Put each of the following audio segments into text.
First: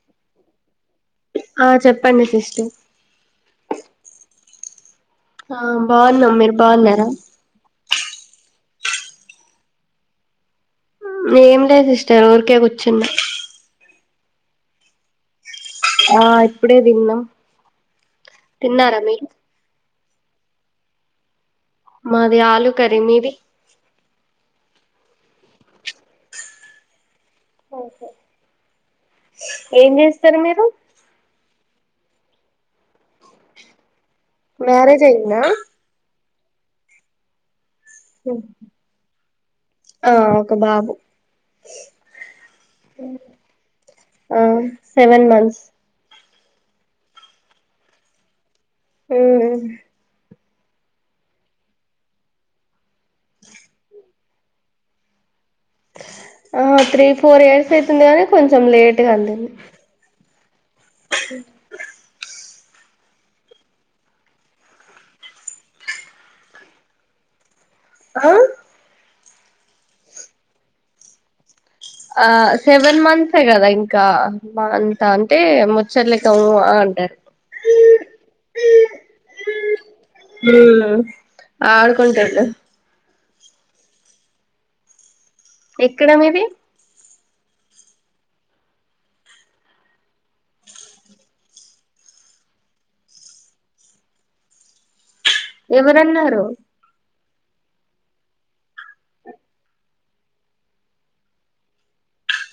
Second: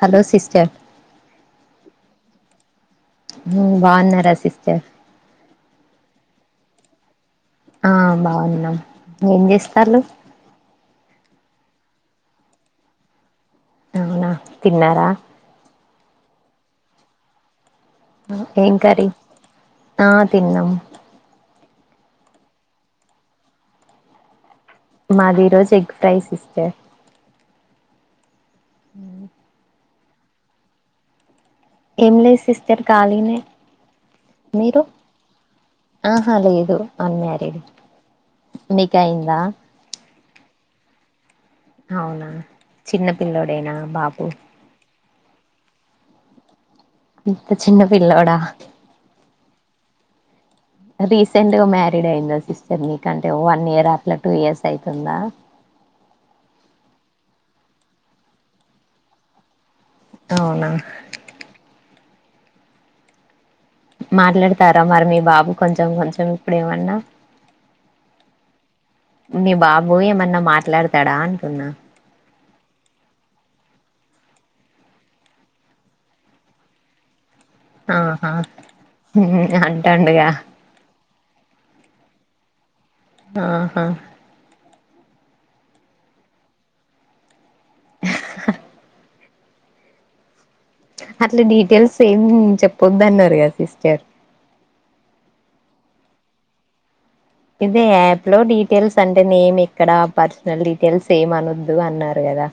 Hello sister పండి sister ఊ బాగున్నరా సిస్టర్ ఆ బాగున్నాం, మీరు బాగున్నరా ఆ బాగున్నాం ఏం చేస్తారు ఏం లేద్ సిస్టర్ ఊరికే కూర్చున్నా అవునా తిన్నారా ఆ ఇప్పుడే దిన్నం ఏం కర్రీ ఆ తిన్నాం మాది ఆలూ కర్రీ మీది మాది ఈరోజు ఎగ్ ఫ్రై సిస్టర్ ఓకే ఏం జేస్ స్తరు మీరు ఏం లేద్ సిస్టర్ ఖాళీనే మ్యారేజ్ అయిందా అ లేదు అన్మ్యారీడ్ మీకయిందా ఆ ఒక బాబు అవునా చిన్న పిల్లొడేనా బాబు ఆ సెవెన్ మంత్స్ ఇంత చిన్న పిల్లొడా ఉమ్ రీసెంట్గా మ్యారీడ్ అయిందా సిస్టర్ మీకు కంటే వన్ ఇయర్ అట్ల టూ ఇయర్స్ అయితుందా ఆహ త్రీ ఫోర్ ఇయర్స్ అయితుంది కానీ కొంచెం లేట్గా అందిందీ అవునా [unintelligible] మాట్లాడతారా మరి మీ బాబు కొంచెం కొంచెం ఇప్పుడేవన్నా ఆ మీ బాబు ఏమన్నా మాట్లాడతాడా అంటున్నా ఆ సెవెన్ మంత్సే కదా ఇంకా అంత అంటే ముచ్చట్లేక ఉ అ అంటాడు ఆహా మ్మ్ అంటండుగా ఆడుకొంటుండూ ఆహా ఎక్కడ మీది అట్లా డీటెయిల్స్ ఏం చెప్పొద్దన్నారు కదా సిస్టర్ ఎవరన్నారు ఇదే యాప్ లో డీటెయిల్స్ అంటే నేమ్ ఎక్కడ పర్సనల్ డీటెయిల్స్ ఏం అనొద్దు అన్నారు గదా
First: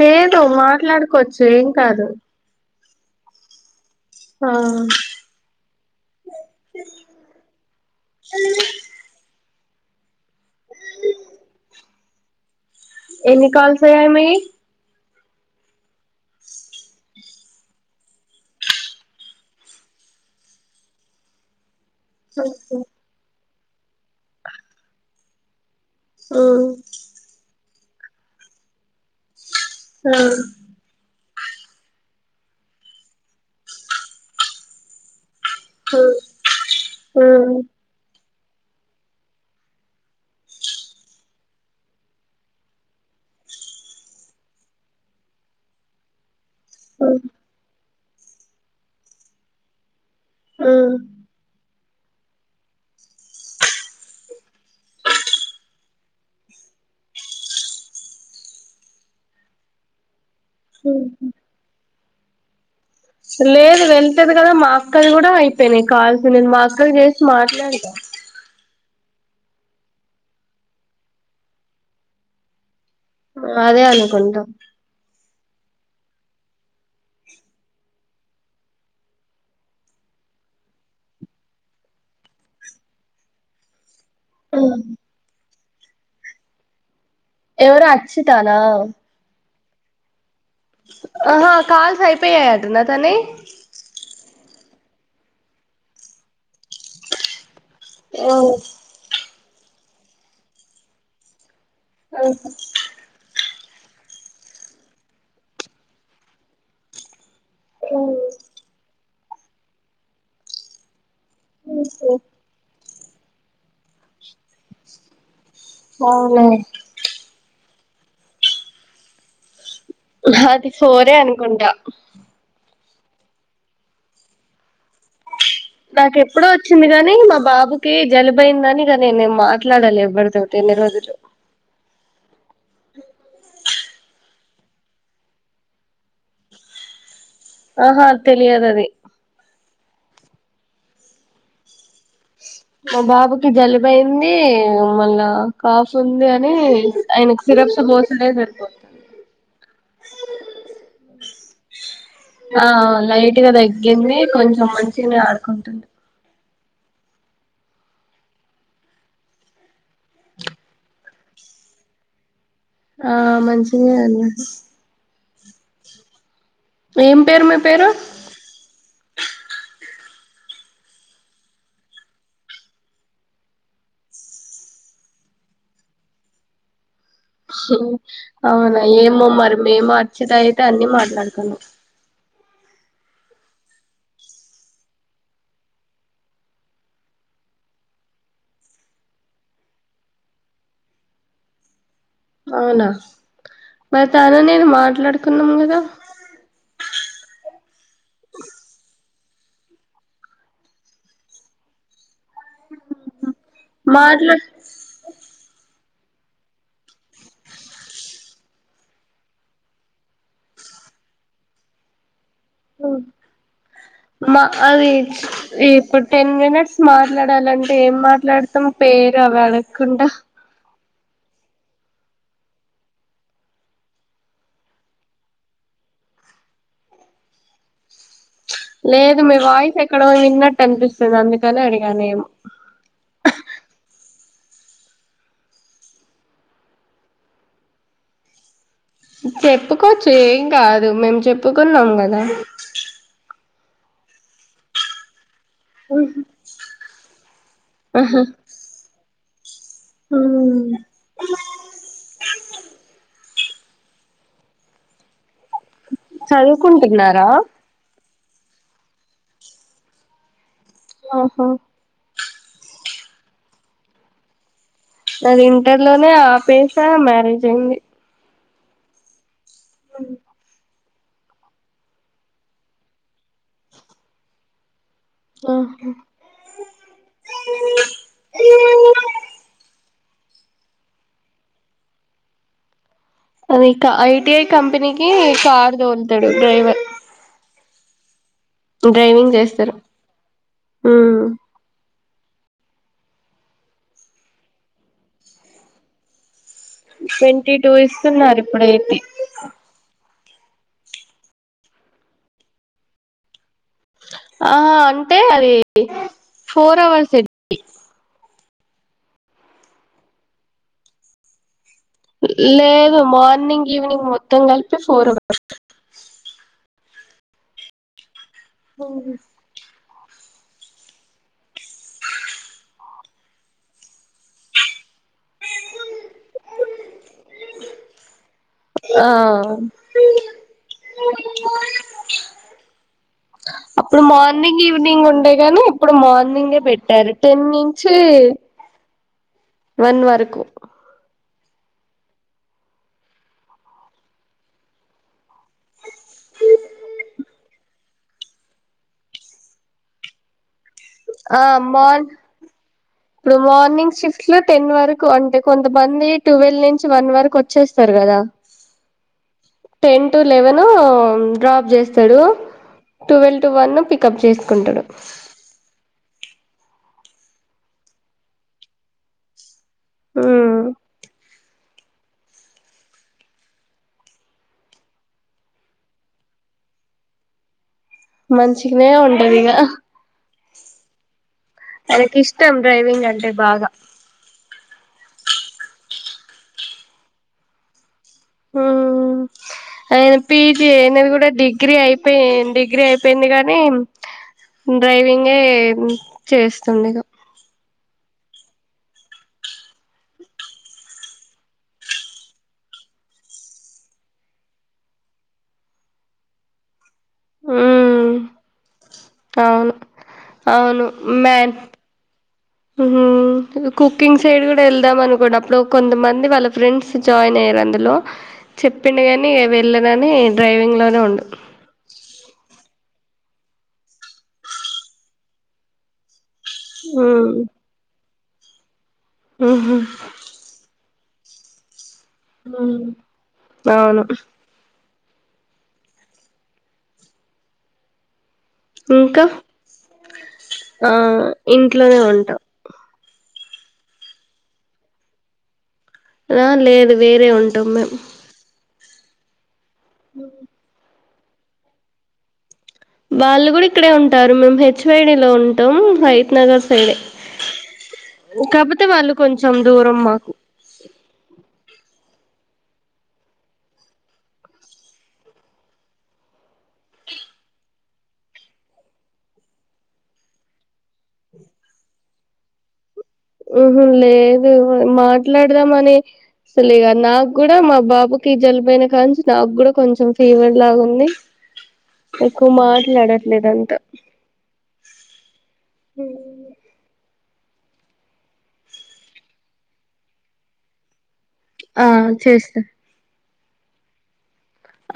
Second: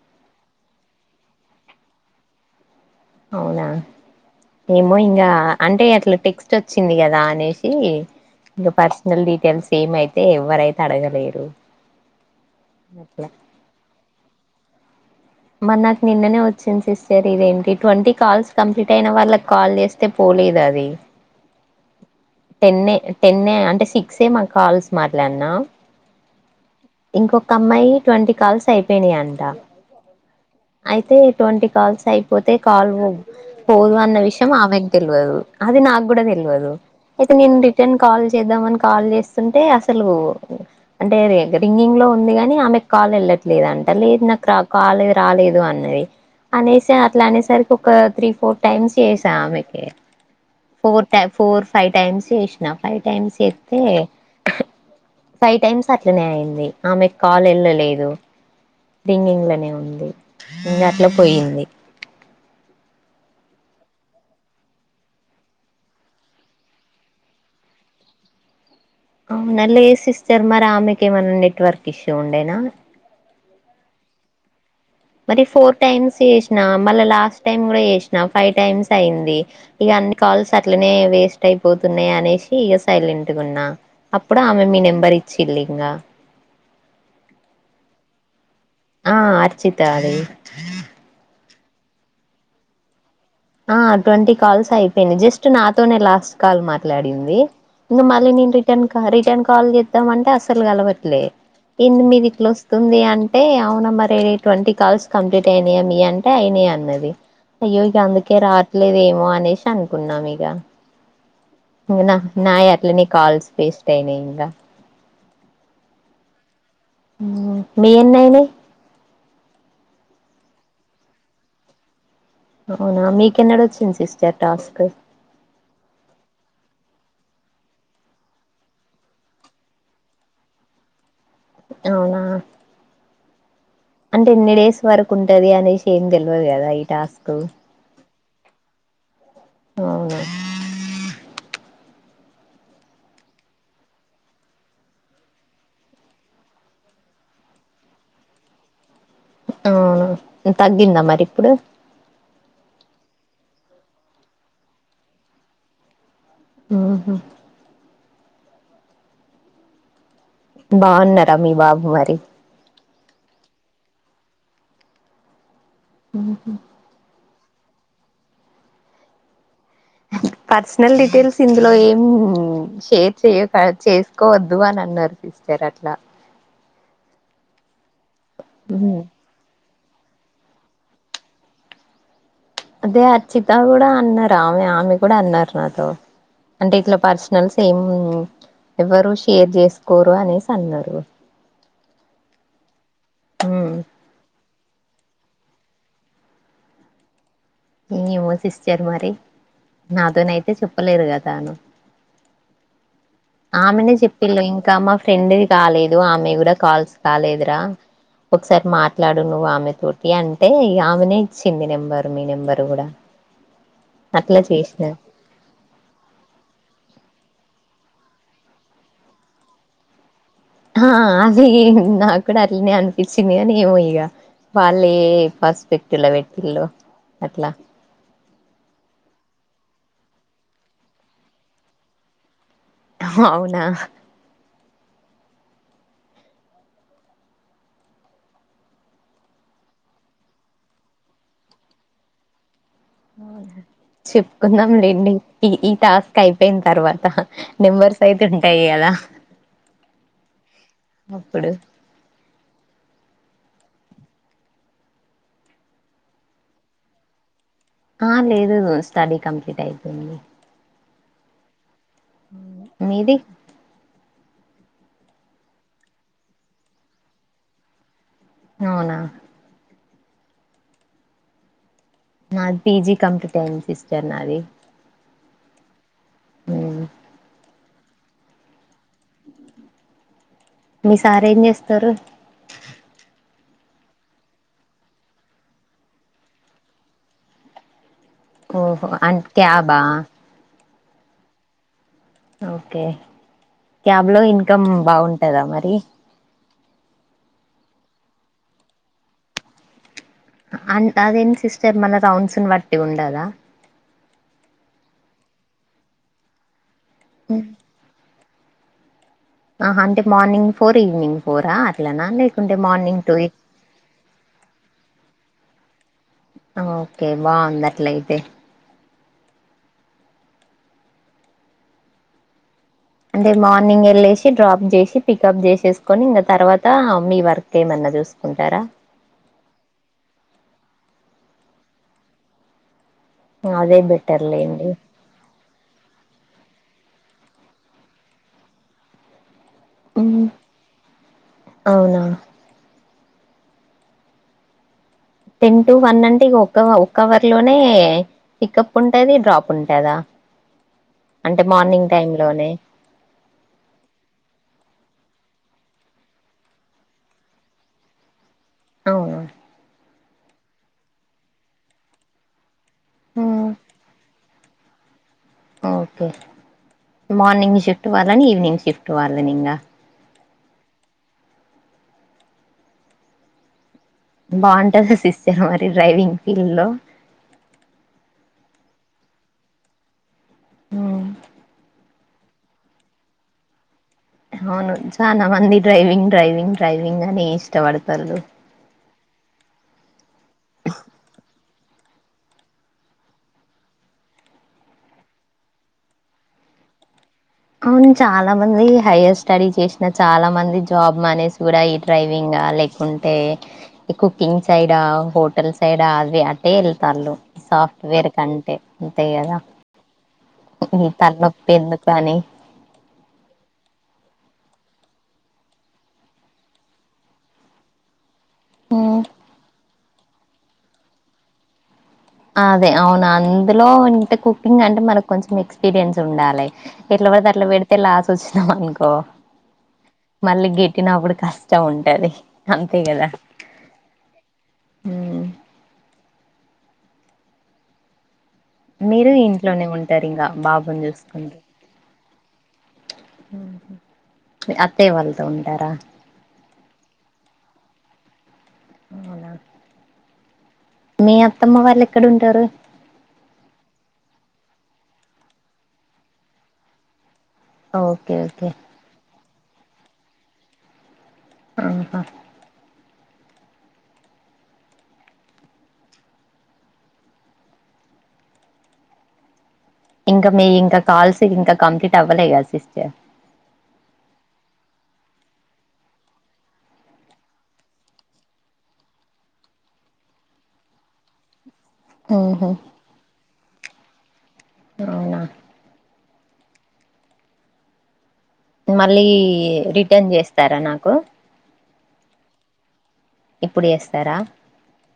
లేదు మాట్లాడుకోచ్చు ఏం కాదు అవునా ఆ ఏమో ఇంగ అంటే అట్ల టిక్స్ వచ్చింది కదా అనేసి ఇంకా పర్సనల్ డీటెయిల్స్ సేమ అయితే ఎవ్వరైతే అడగలేరు అట్లా ఎన్ని కాల్స్ అయ్యాయి మీయి మరి నాకు నిన్ననే వచ్చింది సిస్టర్ ఇదేంటి ట్వంటీ కాల్స్ కంప్లీట్ అయిన వాళ్ళకి కాల్ చేస్తే పోలేదు అది తెన్నె తెన్నె అంటే సిక్ సే మా కాల్స్ మార్ పలనా ఆ ఒక అమ్మాయి ట్వంటీ కాల్స్ అయిపోయినాయి అంట అయితే ట్వంటీ కాల్స్ అయిపోతే కాల్ పోదు అన్న విషయం ఆమెకు తెలియదు అది నా కూడా తెల్వదు అయితే నేను రిటర్న్ కల్ చేద్దాం అని కాల్ చేస్తుంటే అసలు అంటే రింగింగ్ లో ఉంది కాని ఆమెకు కాల్ వెళ్ళట్లేదు అంట లేదు నాకు కాల్ రాలేదు అన్నది అనేస అట్లా అనేసరికి ఒక త్రీ ఫోర్ టైమ్స్ చేసా ఆమెకే ఫోర్ టై ఫోర్ ఫైవ్ టైమ్స్ చేసినా ఫైవ్ టైమ్స్ చేతే ఫైవ్ టైమ్స్ అట్లనే అయింది ఆమె కాల్ వెళ్ళలేదు రింగింగ్లనే ఉంది ఇంకా అట్లా పోయింది లేదు వెళ్తది కదా మా అక్కది కూడా అయిపోయినాయి కాల్స్ నేను మా అక్కకి చేసి మాట్లాడిన అవునా లేద్ సిస్టర్ మరి ఆమెకి ఏమైన్నా నెట్వర్క్ ఇష్యూ ఉండేనా అదే అనుకుంట మరి ఫోర్ టైమ్స్ చేసిన మళ్ళ లాస్ట్ టైమ్ కూడా చేసినా ఫైవ్ టైమ్స్ అయింది ఇక అన్ని కాల్స్ అట్లనే వేస్ట్ అయిపోతున్నాయి అనేసి ఇక సైలెంట్గున్న అప్పుడు ఆమె మీ నెంబర్ ఇచ్చిల్లి ఇంగా ఎవరు అచ్చి త నా చితా దీ ఆహా కాల్స్ అయిపోయాయి అంటన తనేయీ ఆ అటువంటి కాల్స్ తయిపోయినయి జస్ట్ నాతోనే లాస్ట్ కాల్ మాట్లాడింది. నువ్వ్ మళ్ళి ఆ నేన్ రిటర్న్ కా రిటర్న్ కా కాల్ చేద్దామంటే అసలు కలవట్లే ఏంది మీది ఇట్ల వస్తుంది అంటే అవ్ ఫోన్ నెంబర్ అయి ట్వంటీ కాల్స్ కంప్లీట్ అయినాయా అంటే అయినాయి అన్నది అయ్యో ఇక అంది లేదేమో అనేసి అనుకున్నాం ఇగ ఇంగ న నాయీ అ ల్ నీ కాల్స్ వేస్ట్ అయినాయి గా అవున మీ ఎన్నిఅయినై నాది ఫోరే అనుకుంట అవునా మీకెన్నడు వచ్చింది సిస్టర్ టాస్క్ నాకెప్పుడో వచ్చింది గానీ మా బాబుకి జలుబయిందని ఇగ నేనేం మాట్లాడా లేదు ఎవరితో ఇన్ని రోజులు అవునా అంటే ఎన్ని డేస్ వరకు ఉంటది అనేసి ఏం తెల్వదు కదా ఈ టాస్క్ ఆహా తెలియదు అది అవును మా బాబుకి జలుబైంది మళ్ళా కాఫ్ ఉంది అని ఆయనకి సిరప్స్ బోసలే సరిపోతుంది. అవును తగ్గిందా మరి ఇప్పుడు ఆ లైట్గా తగ్గింది కొంచెం మంచిగానే ఆడుకుంటుండు ఆహా బాగున్నర మీీ బాబు మరి ఆ మంచిగానే ఉ ఉహు ఏం పేరు మీ పేరు పర్సనల్ డీటెయిల్స్ ఇందులో ఏం షేర్ చెయో త చేసుకోవద్దు అని అన్నారు సిస్టర్ అట్లా హ్మ్ అవునా ఏమోమ్మరి మేము అర్చేద అయితే అన్ని మాట్లాడుకున్నాం అదే అర్చిత కూడా అన్నారు ఆమె ఆమె కూడా అన్నారు నాతో, అంటే ఇట్ల పర్సనల్స్ సేము, ఎవ్వరు షేర్ జేస్కోరు అనేసి అన్నారు. అవునా మర్ తనునే మాట్లాడుకుంనం కద. ఏమో సిస్టర్ మరి నాతోనైయితే చెప్పలేదుగ తాను ఆమెనే మాట్లా చెప్పిళ్ళు ఇంకా మా ఫ్రెండ్ కాలేదు ఆమె కూడా కాల్స్ కాలేదురా, ఒకసారి మాట్లాడు నువ్వు ఆమె తోటి అంటే ఇగ ఆమెనే ఇచ్చింది నెంబర్ మీ నెం మా చేసిన అది ఇప్పుడు టెన్ మినిట్స్ మ ట్లాడాలంటే ఏం మాట్లాడత్తం పేరు అవ అడక్కుంట ఆ అది నాకూడా అట్లనే అనిపించింది అని ఏమో ఇగ వాళ్ళే పర్స్పెక్టివ్ లొ పెట్టిల్లో అట్ల లేదు మీ వాయిస్ ఎక్కడొ విన్నట్టు అనిపిస్సది అందుకని అడిగా నేమ్ అవునా చెప్పుకోచ్చు ఏం కాదు మేము చెప్పుకున్నాం గదా. చెప్పుక్కున్నంలేండి. ఈ ఈ టాస్క్ అయ్ పెయిన్ తర్వాత నెంబర్స్ అయితే ఉంటాయ్ కద. ఉ అప్పుడు చదువుకుంటున్నార ఆ లేదు స్టడీ కంప్లీట్ అయిపెయింది. ఆహా మీది నాది ఇంటర్ లోనే ఆపేసా మ్యారేజయింది. నౌనా ఉ నాది పిజీ కంప్పీటయ్యింది సిస్టర్ నాది ఆహ హు ఓ మీ సారు ఏం చేస్తారు. అవి క్క ఐటిఐ కంపెనీకి కార్ దోల్ తాడు డ్రైవర్. ఓహో అన్న్ క్యాబా ఉ ఓకే క్యాబ్ లో ఇన్కమ్ బాఉంటదా మరి. ట్వంటీ టూ ఇస్సున్నారు ఇప్పుడైతే అ అన్ అదేంన్ సిస్టర్ మన రౌండ్స్ని బట్టి ఉండదా. ఆఆ అంటే అది ఫోర్ అవర్సె టి ఆహ అంటే మార్నింగ్ ఫోర్, ఈవినింగ్ ఫోరా అ లేదు మార్నింగ్ ఈవినింగ్ మొత్తం కలిపి ఫోర్ వ అఓకే బాంది అట్లైతే హు అంటే మార్నింగ్ వెళ్ళేసి డ్రాప్ చేసి పికప్ చేసేసుకొని ఇంకా తర్వాత మీ వర్క్ ఏమన్నా చూసుకో ఆ అఓ అదే అప్పుడు బెటర్ మార్నింగ్ లేండి ఈవినింగ్ ఉండే గాని ఇప్పుడు మార్నింగే పెట్టారు టెన్ నుంచి వన్ వరకు అవునా టెన్ టు వన్ అంటే ఇ ఒక ఒ అవర్ లోనే పికప్ ఉంటది డ్రాప్ ఉంటదా ఆ అంటే మార్నింగ్ మార్ టైమ్ లోనే ఇప్పుడు మార్నింగ్ షిఫ్ట్ లో టెన్ వరకు అంటే కొంతమంది ట్వెల్వ్ నుంచి వన్ వరకు వచ్చేస్తారు కదా అవును టెన్ టు లెవెన్ డ్రాప్ చేస్తాడు టువెల్వ్ టు ఉమ్, వన్ ను పికప్ చేస్తా చెకుంటుడు ఓకే మార్నింగ్ షిఫ్ట్ వాళ్లని ఈవినింగ్ షిఫ్ట్ వాళ్లని ఇంకా హ్మ్ బాగుంటది సిస్టర్ మరి డ్రైవింగ్ ఫీల్డ్ లో మంచిగానే ఉంటదిక ఉమ్ మనకి ఇష్టం డ్రైవింగ్ అంటే బాగా అవును చాలా మంది డ్రైవింగ్ డ్రైవింగ్ డ్రైవింగ్ అని ఇష్టపడతారు ఆయన పీజీ అయినది కూడా డిగ్రీ అయిపోయి డిగ్రీ అయిపోయింది కాగానీ డ్రైవింగే చేస్తుంది అవును చాలా మంది హయర్ స్టడీస్ చేసిన చాలా మంది జాబ్ మానేస్ కూడా ఈ డ్రైవింగ్ లేకుంటే కుకింగ్ సైడ్ హోటల్ సైడా అది అట్టే వె సాఫ్ట్వేర్ ఉమ్ కంటే ఎంతయదా ఆవును మ అని కుకింగ్ సైడ్ కూడా వెళ్దాం అనుకోండి అప్పుడు కొంతమంది వాళ్ళ ఫ్రెండ్స్ జాయిన్ అయ్యారు అందులో ఉమ్, చెప్పిండుగాని పిల్దని డ్రైవింగ్ లోనే ఉండు అదే అవును అందులో ఇంట కుకింగ్ అంటే మనకు కొంచెం ఎక్స్పీరియన్స్ ఉండాలి ఎట్లా పడితే ఉమ్ అట్లా పెడితే లా [inaudible] కొ ఉహు మల్గెట్ పెట్టినప్పుడు కష్టం ఉంటుంది అవును ఉమ్, మీరు ఇంకా ఇంట్లోనే ఉంటారు ఇంకా బాబుని ఆ చూసుకుంటారు ఇంట్లోనే ఉంటాం అత్తయ్య వాళ్ళతో ఉంటారా ఆ లేదు వేరే ఉంటాం మేం అవునా హ్మ్ మీ అత్తమ్మ వాళ్ళు ఎక్కడుంటారు? వాళ్ళు కూడా ఇక్కడే ఉంటారు. మేము హెచ్ వైడి లో ఉంటాం Hayathnagar side okay okay కొంచెం దూరం మాకు ఆహా ఇంక మీ ఇంక కాల్స్ ఇంక కంప్లీట్ అవ్వలే గద సిస్టర్ ఊ హ్మ్ లేదు మాట్లాడదామని అసలు ఇగ నాగ్గూడ మా బాబుకి జలుబైన కాంచి నాగ్గూడ కొంచెం ఫీవర్ లాగుంది ఉహు ఎక్కువ మాట్లాడట్లేదండ్ ట అవునా హ్మ్ మళ్ళీ రిటన్ చేస్తారా నాకు? ఆ చేస్తా ఇప్పుడు చేస్తారా?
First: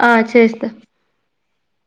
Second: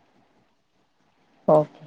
ఆ చేస్తా. ఓకే